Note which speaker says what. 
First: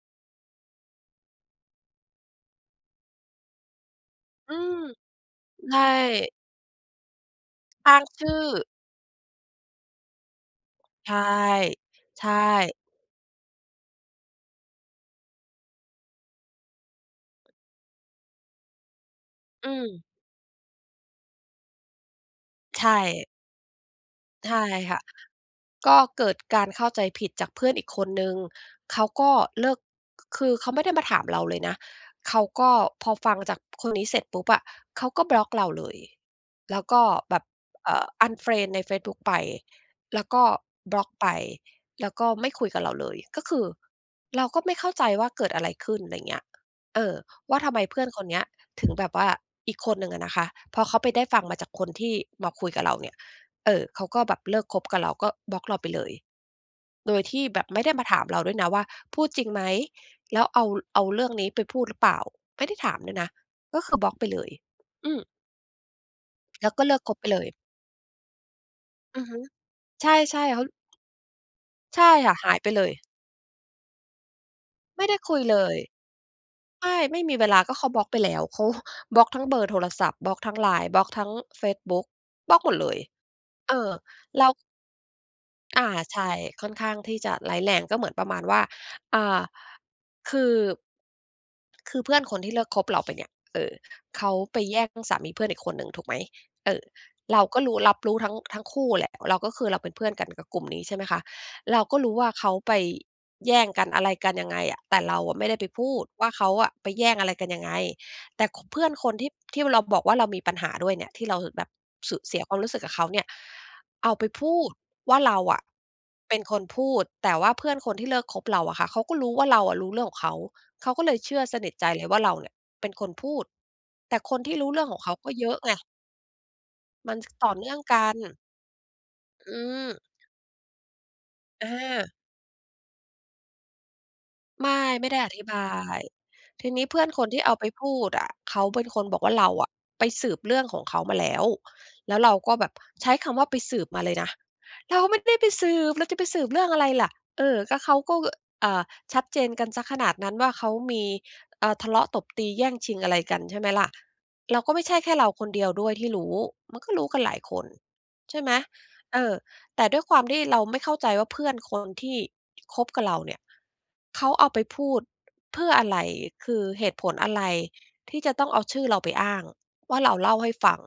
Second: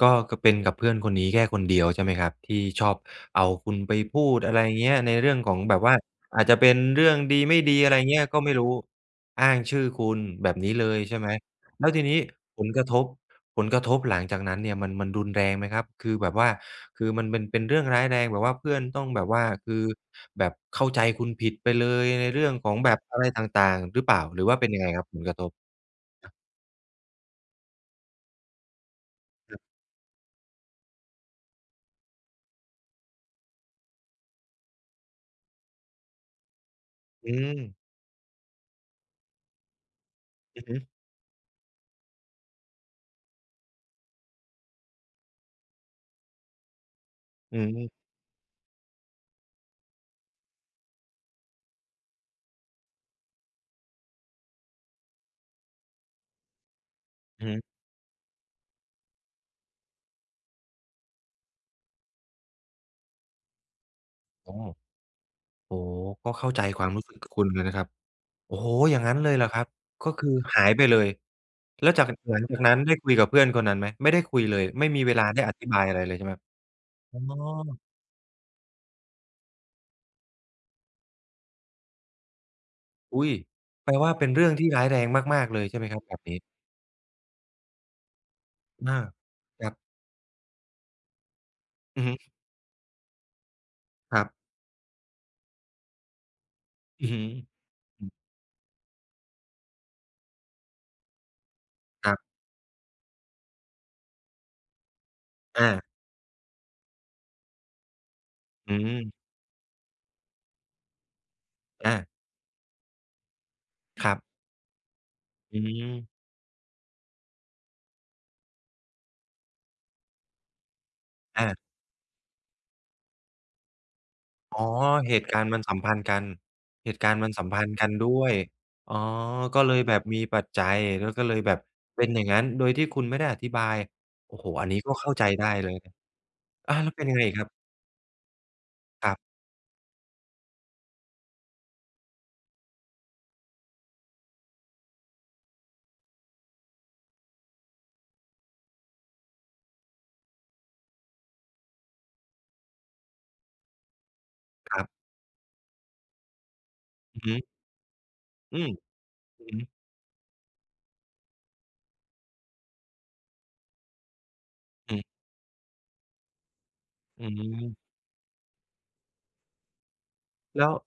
Speaker 1: ก็ ก็เป็นกับเพื่อนคนนี้แค่คนเดียว ใช่ไหมครับ ที่ชอบเอาคุณไปพูด
Speaker 2: อ
Speaker 1: อ
Speaker 2: ื
Speaker 1: ะไร
Speaker 2: อ
Speaker 1: เงี้ย ในเรื่องของ
Speaker 2: ใช
Speaker 1: แบ
Speaker 2: ่
Speaker 1: บว่า อาจจะเป็นเรื่องดีไม่ดี อะ
Speaker 2: อ
Speaker 1: ไร
Speaker 2: ้าง
Speaker 1: เงี้
Speaker 2: ช
Speaker 1: ย
Speaker 2: ื
Speaker 1: ก
Speaker 2: ่
Speaker 1: ็
Speaker 2: อ
Speaker 1: ไม่รู้ อ้างชื่อคุณแบบนี้เลย
Speaker 2: ใช
Speaker 1: ใช
Speaker 2: ่
Speaker 1: ่ไหม แล้วทีนี้
Speaker 2: ใช
Speaker 1: ผล
Speaker 2: ่
Speaker 1: กระทบ ผลกระทบหลังจากนั้นเนี่ยมัน มันรุนแรงไหมครับ คือแบบว่า คือมันเป็น เป็นเรื่องร้ายแรงแบบว่าเพื่อนต้องแบบว่า
Speaker 2: อ
Speaker 1: ค
Speaker 2: ื
Speaker 1: ือ
Speaker 2: ม
Speaker 1: แบบเข้าใจคุณผิดไปเลยในเรื่องของ
Speaker 2: ใช
Speaker 1: แบบอะไร
Speaker 2: ่
Speaker 1: ต่าง ๆ หรือเปล่า หรือ
Speaker 2: ใ
Speaker 1: ว
Speaker 2: ช
Speaker 1: ่าเ
Speaker 2: ่
Speaker 1: ป็นยังไง
Speaker 2: ค่
Speaker 1: ค
Speaker 2: ะ
Speaker 1: รับผลกระทบ?
Speaker 2: ก็เกิดการเข้าใจผิดจากเพื่อนอีกคนหนึ่ง เขาก็
Speaker 1: ครับ
Speaker 2: เลิก ค คือเขาไม่ได้มาถามเราเลยนะ เขาก็พอฟังจากคนนี้เสร็จปุ๊บอะ เขาก็บล็อกเราเลย แล้วก็
Speaker 1: อื
Speaker 2: แบบ
Speaker 1: ม
Speaker 2: เอ่อ อันเฟรนด์ในเฟซบุ๊กไป แล้วก็
Speaker 1: อือฮึ
Speaker 2: บล็อกไป แล้วก็ไม่คุยกับเราเลย ก็คือเราก็ไม่เข้าใจว่าเกิดอะไรขึ้น ไรเงี้ย เออ ว
Speaker 1: อื
Speaker 2: ่าทำไม
Speaker 1: ม
Speaker 2: เพื่อนคนเนี้ยถึงแบบว่า อีกคนหนึ่งอะนะคะ พอเขาไปได้ฟังมาจากคนที่มาคุยกับเราเนี่ย เออ เขาก็แบบเลิกคบกับเราก็บล็อกเราไปเลย โดยที
Speaker 1: อ
Speaker 2: ่
Speaker 1: ือฮ
Speaker 2: แบ
Speaker 1: ึ
Speaker 2: บไม่ได้มาถามเราด้วยนะว่าพูดจริงไหม แล้วเอา เอาเรื่องนี้ไปพูดหรือเปล่า ไม่ได้ถามด้วยนะก็คือบล็อกไปเล
Speaker 1: โอ
Speaker 2: ย
Speaker 1: ้
Speaker 2: อืม
Speaker 1: โอ้ ก็เข้าใจ
Speaker 2: แล้ว
Speaker 1: ค
Speaker 2: ก็
Speaker 1: วา
Speaker 2: เ
Speaker 1: ม
Speaker 2: ลิ
Speaker 1: ร
Speaker 2: ก
Speaker 1: ู้
Speaker 2: ค
Speaker 1: สึก
Speaker 2: บไป
Speaker 1: กับ
Speaker 2: เล
Speaker 1: คุ
Speaker 2: ย
Speaker 1: ณเลยนะครับ โอ้โฮ อย่างงั้น
Speaker 2: อื
Speaker 1: เ
Speaker 2: อ
Speaker 1: ล
Speaker 2: ฮ
Speaker 1: ย
Speaker 2: ึ
Speaker 1: เหรอครับ ก
Speaker 2: ใช
Speaker 1: ็
Speaker 2: ่
Speaker 1: คือ
Speaker 2: ๆ เ
Speaker 1: ห
Speaker 2: ข
Speaker 1: า
Speaker 2: า...
Speaker 1: ยไปเลย แล้ว
Speaker 2: ใ
Speaker 1: จ
Speaker 2: ช
Speaker 1: าก ห
Speaker 2: ่ค่ะ
Speaker 1: ลัง
Speaker 2: หา
Speaker 1: จา
Speaker 2: ย
Speaker 1: ก
Speaker 2: ไป
Speaker 1: นั้น
Speaker 2: เล
Speaker 1: ไ
Speaker 2: ย
Speaker 1: ด้คุยกับเพื่อนคนนั้นไหม? ไม่ได้คุยเลย ไม่ม
Speaker 2: ไ
Speaker 1: ี
Speaker 2: ม่
Speaker 1: เ
Speaker 2: ไ
Speaker 1: ว
Speaker 2: ด้
Speaker 1: ลา
Speaker 2: ค
Speaker 1: ไ
Speaker 2: ุ
Speaker 1: ด
Speaker 2: ย
Speaker 1: ้อ
Speaker 2: เล
Speaker 1: ธิบ
Speaker 2: ย
Speaker 1: ายอะไรเลยใช่ไหมครับ?
Speaker 2: ไม่ ไ
Speaker 1: อ
Speaker 2: ม
Speaker 1: ๋
Speaker 2: ่มีเวลาก็
Speaker 1: อ
Speaker 2: เขาบล็อกไปแล้ว เขาบล็อกทั้งเบอร์โทรศัพท์ บล็อกทั้ง LINE บล็อกทั้งเฟซบุ๊ก บล็อกหมดเลย
Speaker 1: อุ๊ย
Speaker 2: เอ
Speaker 1: แป
Speaker 2: อ
Speaker 1: ลว่าเป็นเร
Speaker 2: เร
Speaker 1: ื่
Speaker 2: า
Speaker 1: องที่ร้ายแรงมาก ๆ เลยใช่
Speaker 2: อ
Speaker 1: ไหม
Speaker 2: า
Speaker 1: ครับแบ
Speaker 2: ใช
Speaker 1: บ
Speaker 2: ่
Speaker 1: นี้?
Speaker 2: ค่อนข้างที่จะร้ายแรงก็เหมือนประมาณว่า
Speaker 1: อา
Speaker 2: อ่า
Speaker 1: ครับ
Speaker 2: คือ คื
Speaker 1: อื
Speaker 2: อ
Speaker 1: อ
Speaker 2: เ
Speaker 1: ฮ
Speaker 2: พ
Speaker 1: ึ
Speaker 2: ื่อนคนที่เลิกคบเราไปเนี่ย เอ่อ
Speaker 1: คร
Speaker 2: เ
Speaker 1: ั
Speaker 2: ขา
Speaker 1: บ
Speaker 2: ไปแย่งสามีเพื่อนอีกคนหนึ่ง ถูกไหม เออ
Speaker 1: อือฮึ
Speaker 2: เราก็รู้ รับ
Speaker 1: อื
Speaker 2: ร
Speaker 1: ม
Speaker 2: ู้ทั้ง ทั้งคู่แหละ เราก็คือเราเป็นเพื่อนกันกับกลุ่มนี้ ใช่ไหมคะ เราก็ร
Speaker 1: ค
Speaker 2: ู
Speaker 1: ร
Speaker 2: ้
Speaker 1: ับ
Speaker 2: ว่า เขาไปแย่งกัน อะไรกันยังไงอะ แต่เราอะไม่ได้
Speaker 1: อ
Speaker 2: ไปพ
Speaker 1: า
Speaker 2: ูดว่า เขาอะไปแย่งอะไรกันยังไง แต่ ค
Speaker 1: อื
Speaker 2: เพื่อนค
Speaker 1: ม
Speaker 2: นที่ ที่เราบอกว่า เรามีปัญหาด้วยเนี่ย ที่เราแบบ
Speaker 1: อา
Speaker 2: สึก เสียความรู้สึกกับเขาเนี่ย
Speaker 1: ค
Speaker 2: เอ
Speaker 1: รั
Speaker 2: าไ
Speaker 1: บ
Speaker 2: ปพูดว่าเรา
Speaker 1: อ
Speaker 2: อ
Speaker 1: ื
Speaker 2: ะ
Speaker 1: ม
Speaker 2: เป็นคนพูด แต่ว่าเพื่อนคนที่เลิกคบเราอะค่ะ เขาก็รู้ว่า เราอะรู้เรื่องของเขา เขาก็เลยเชื่อ
Speaker 1: อ
Speaker 2: ส
Speaker 1: า
Speaker 2: นิทใจเลยว่า เราเนี่ยเป็นคนพูด แต่คนที่
Speaker 1: อ๋อ
Speaker 2: รู้เรื่องของเข
Speaker 1: เห
Speaker 2: า
Speaker 1: ต
Speaker 2: ก
Speaker 1: ุ
Speaker 2: ็
Speaker 1: กา
Speaker 2: เ
Speaker 1: รณ
Speaker 2: ย
Speaker 1: ์
Speaker 2: อ
Speaker 1: มั
Speaker 2: ะ
Speaker 1: นส
Speaker 2: ไง
Speaker 1: ัมพันธ์กัน เหตุก
Speaker 2: ม
Speaker 1: า
Speaker 2: ั
Speaker 1: รณ
Speaker 2: น
Speaker 1: ์มันส
Speaker 2: ต
Speaker 1: ั
Speaker 2: ่
Speaker 1: ม
Speaker 2: อ
Speaker 1: พ
Speaker 2: เ
Speaker 1: ั
Speaker 2: นื
Speaker 1: นธ
Speaker 2: ่อ
Speaker 1: ์
Speaker 2: ง
Speaker 1: กัน
Speaker 2: ก
Speaker 1: ด
Speaker 2: ัน
Speaker 1: ้วย อ๋อ
Speaker 2: อื
Speaker 1: ก็เลยแบ
Speaker 2: ม
Speaker 1: บมีปัจจัย แล้วก็เลยแบบเป
Speaker 2: อ
Speaker 1: ็น
Speaker 2: า
Speaker 1: อย่างงั้น โดยที่คุณไม่ได้อธิบาย โอ้โฮ อ
Speaker 2: ไ
Speaker 1: ั
Speaker 2: ม
Speaker 1: นนี
Speaker 2: ่
Speaker 1: ้ก็
Speaker 2: ไม
Speaker 1: เข
Speaker 2: ่
Speaker 1: ้า
Speaker 2: ได้
Speaker 1: ใจ
Speaker 2: อธ
Speaker 1: ไ
Speaker 2: ิ
Speaker 1: ด
Speaker 2: บ
Speaker 1: ้เ
Speaker 2: า
Speaker 1: ลย
Speaker 2: ย ที
Speaker 1: อา
Speaker 2: นี้
Speaker 1: แล้
Speaker 2: เ
Speaker 1: ว
Speaker 2: พื
Speaker 1: เ
Speaker 2: ่
Speaker 1: ป็
Speaker 2: อ
Speaker 1: น
Speaker 2: น
Speaker 1: ยังไ
Speaker 2: ค
Speaker 1: ง
Speaker 2: น
Speaker 1: อี
Speaker 2: ท
Speaker 1: ก
Speaker 2: ี
Speaker 1: ค
Speaker 2: ่
Speaker 1: รั
Speaker 2: เ
Speaker 1: บ?
Speaker 2: อาไปพูดอะ เขาเป็นคน
Speaker 1: คร
Speaker 2: บ
Speaker 1: ับ
Speaker 2: อกว่า เราอะไปสืบเรื่องของเขามาแล้ว แล้วเราก็แบบ ใช้คำว่าไปสืบมาเลยนะ เราไม่ได้ไปสืบ เราจะไปสืยเรื่องอะไรล่ะ เออ ก็เขาก็ เอ่อ ชัดเจนกันเสียขนาดนั้นว่า เขามี อ่า ทะเลาะตบตีแย่งชิงอะไรกัน ใช่ไหมล่ะ เราก็
Speaker 1: ค
Speaker 2: ไม
Speaker 1: รั
Speaker 2: ่
Speaker 1: บ
Speaker 2: ใช่แค่เราคนเดียวด้วยที่รู้ มันก็รู้ก
Speaker 1: อ
Speaker 2: ั
Speaker 1: ื
Speaker 2: น
Speaker 1: อฮ
Speaker 2: หลาย
Speaker 1: ึ
Speaker 2: คน ใช่ไหม
Speaker 1: อืม
Speaker 2: เออ
Speaker 1: อือฮึ
Speaker 2: แต่ด้วยความที่เราไม่เข้าใจว่าเพื่อนคนที่คบกับเราเนี่ย เขาเอาไปพู
Speaker 1: อ
Speaker 2: ด
Speaker 1: ืม
Speaker 2: เพื่ออะไร คือเหตุผล
Speaker 1: อื
Speaker 2: อะไร
Speaker 1: ม
Speaker 2: ที่จะต้องเอาชื่อเราไปอ้างว่าเราเล่าให้
Speaker 1: แล
Speaker 2: ฟ
Speaker 1: ้ว
Speaker 2: ัง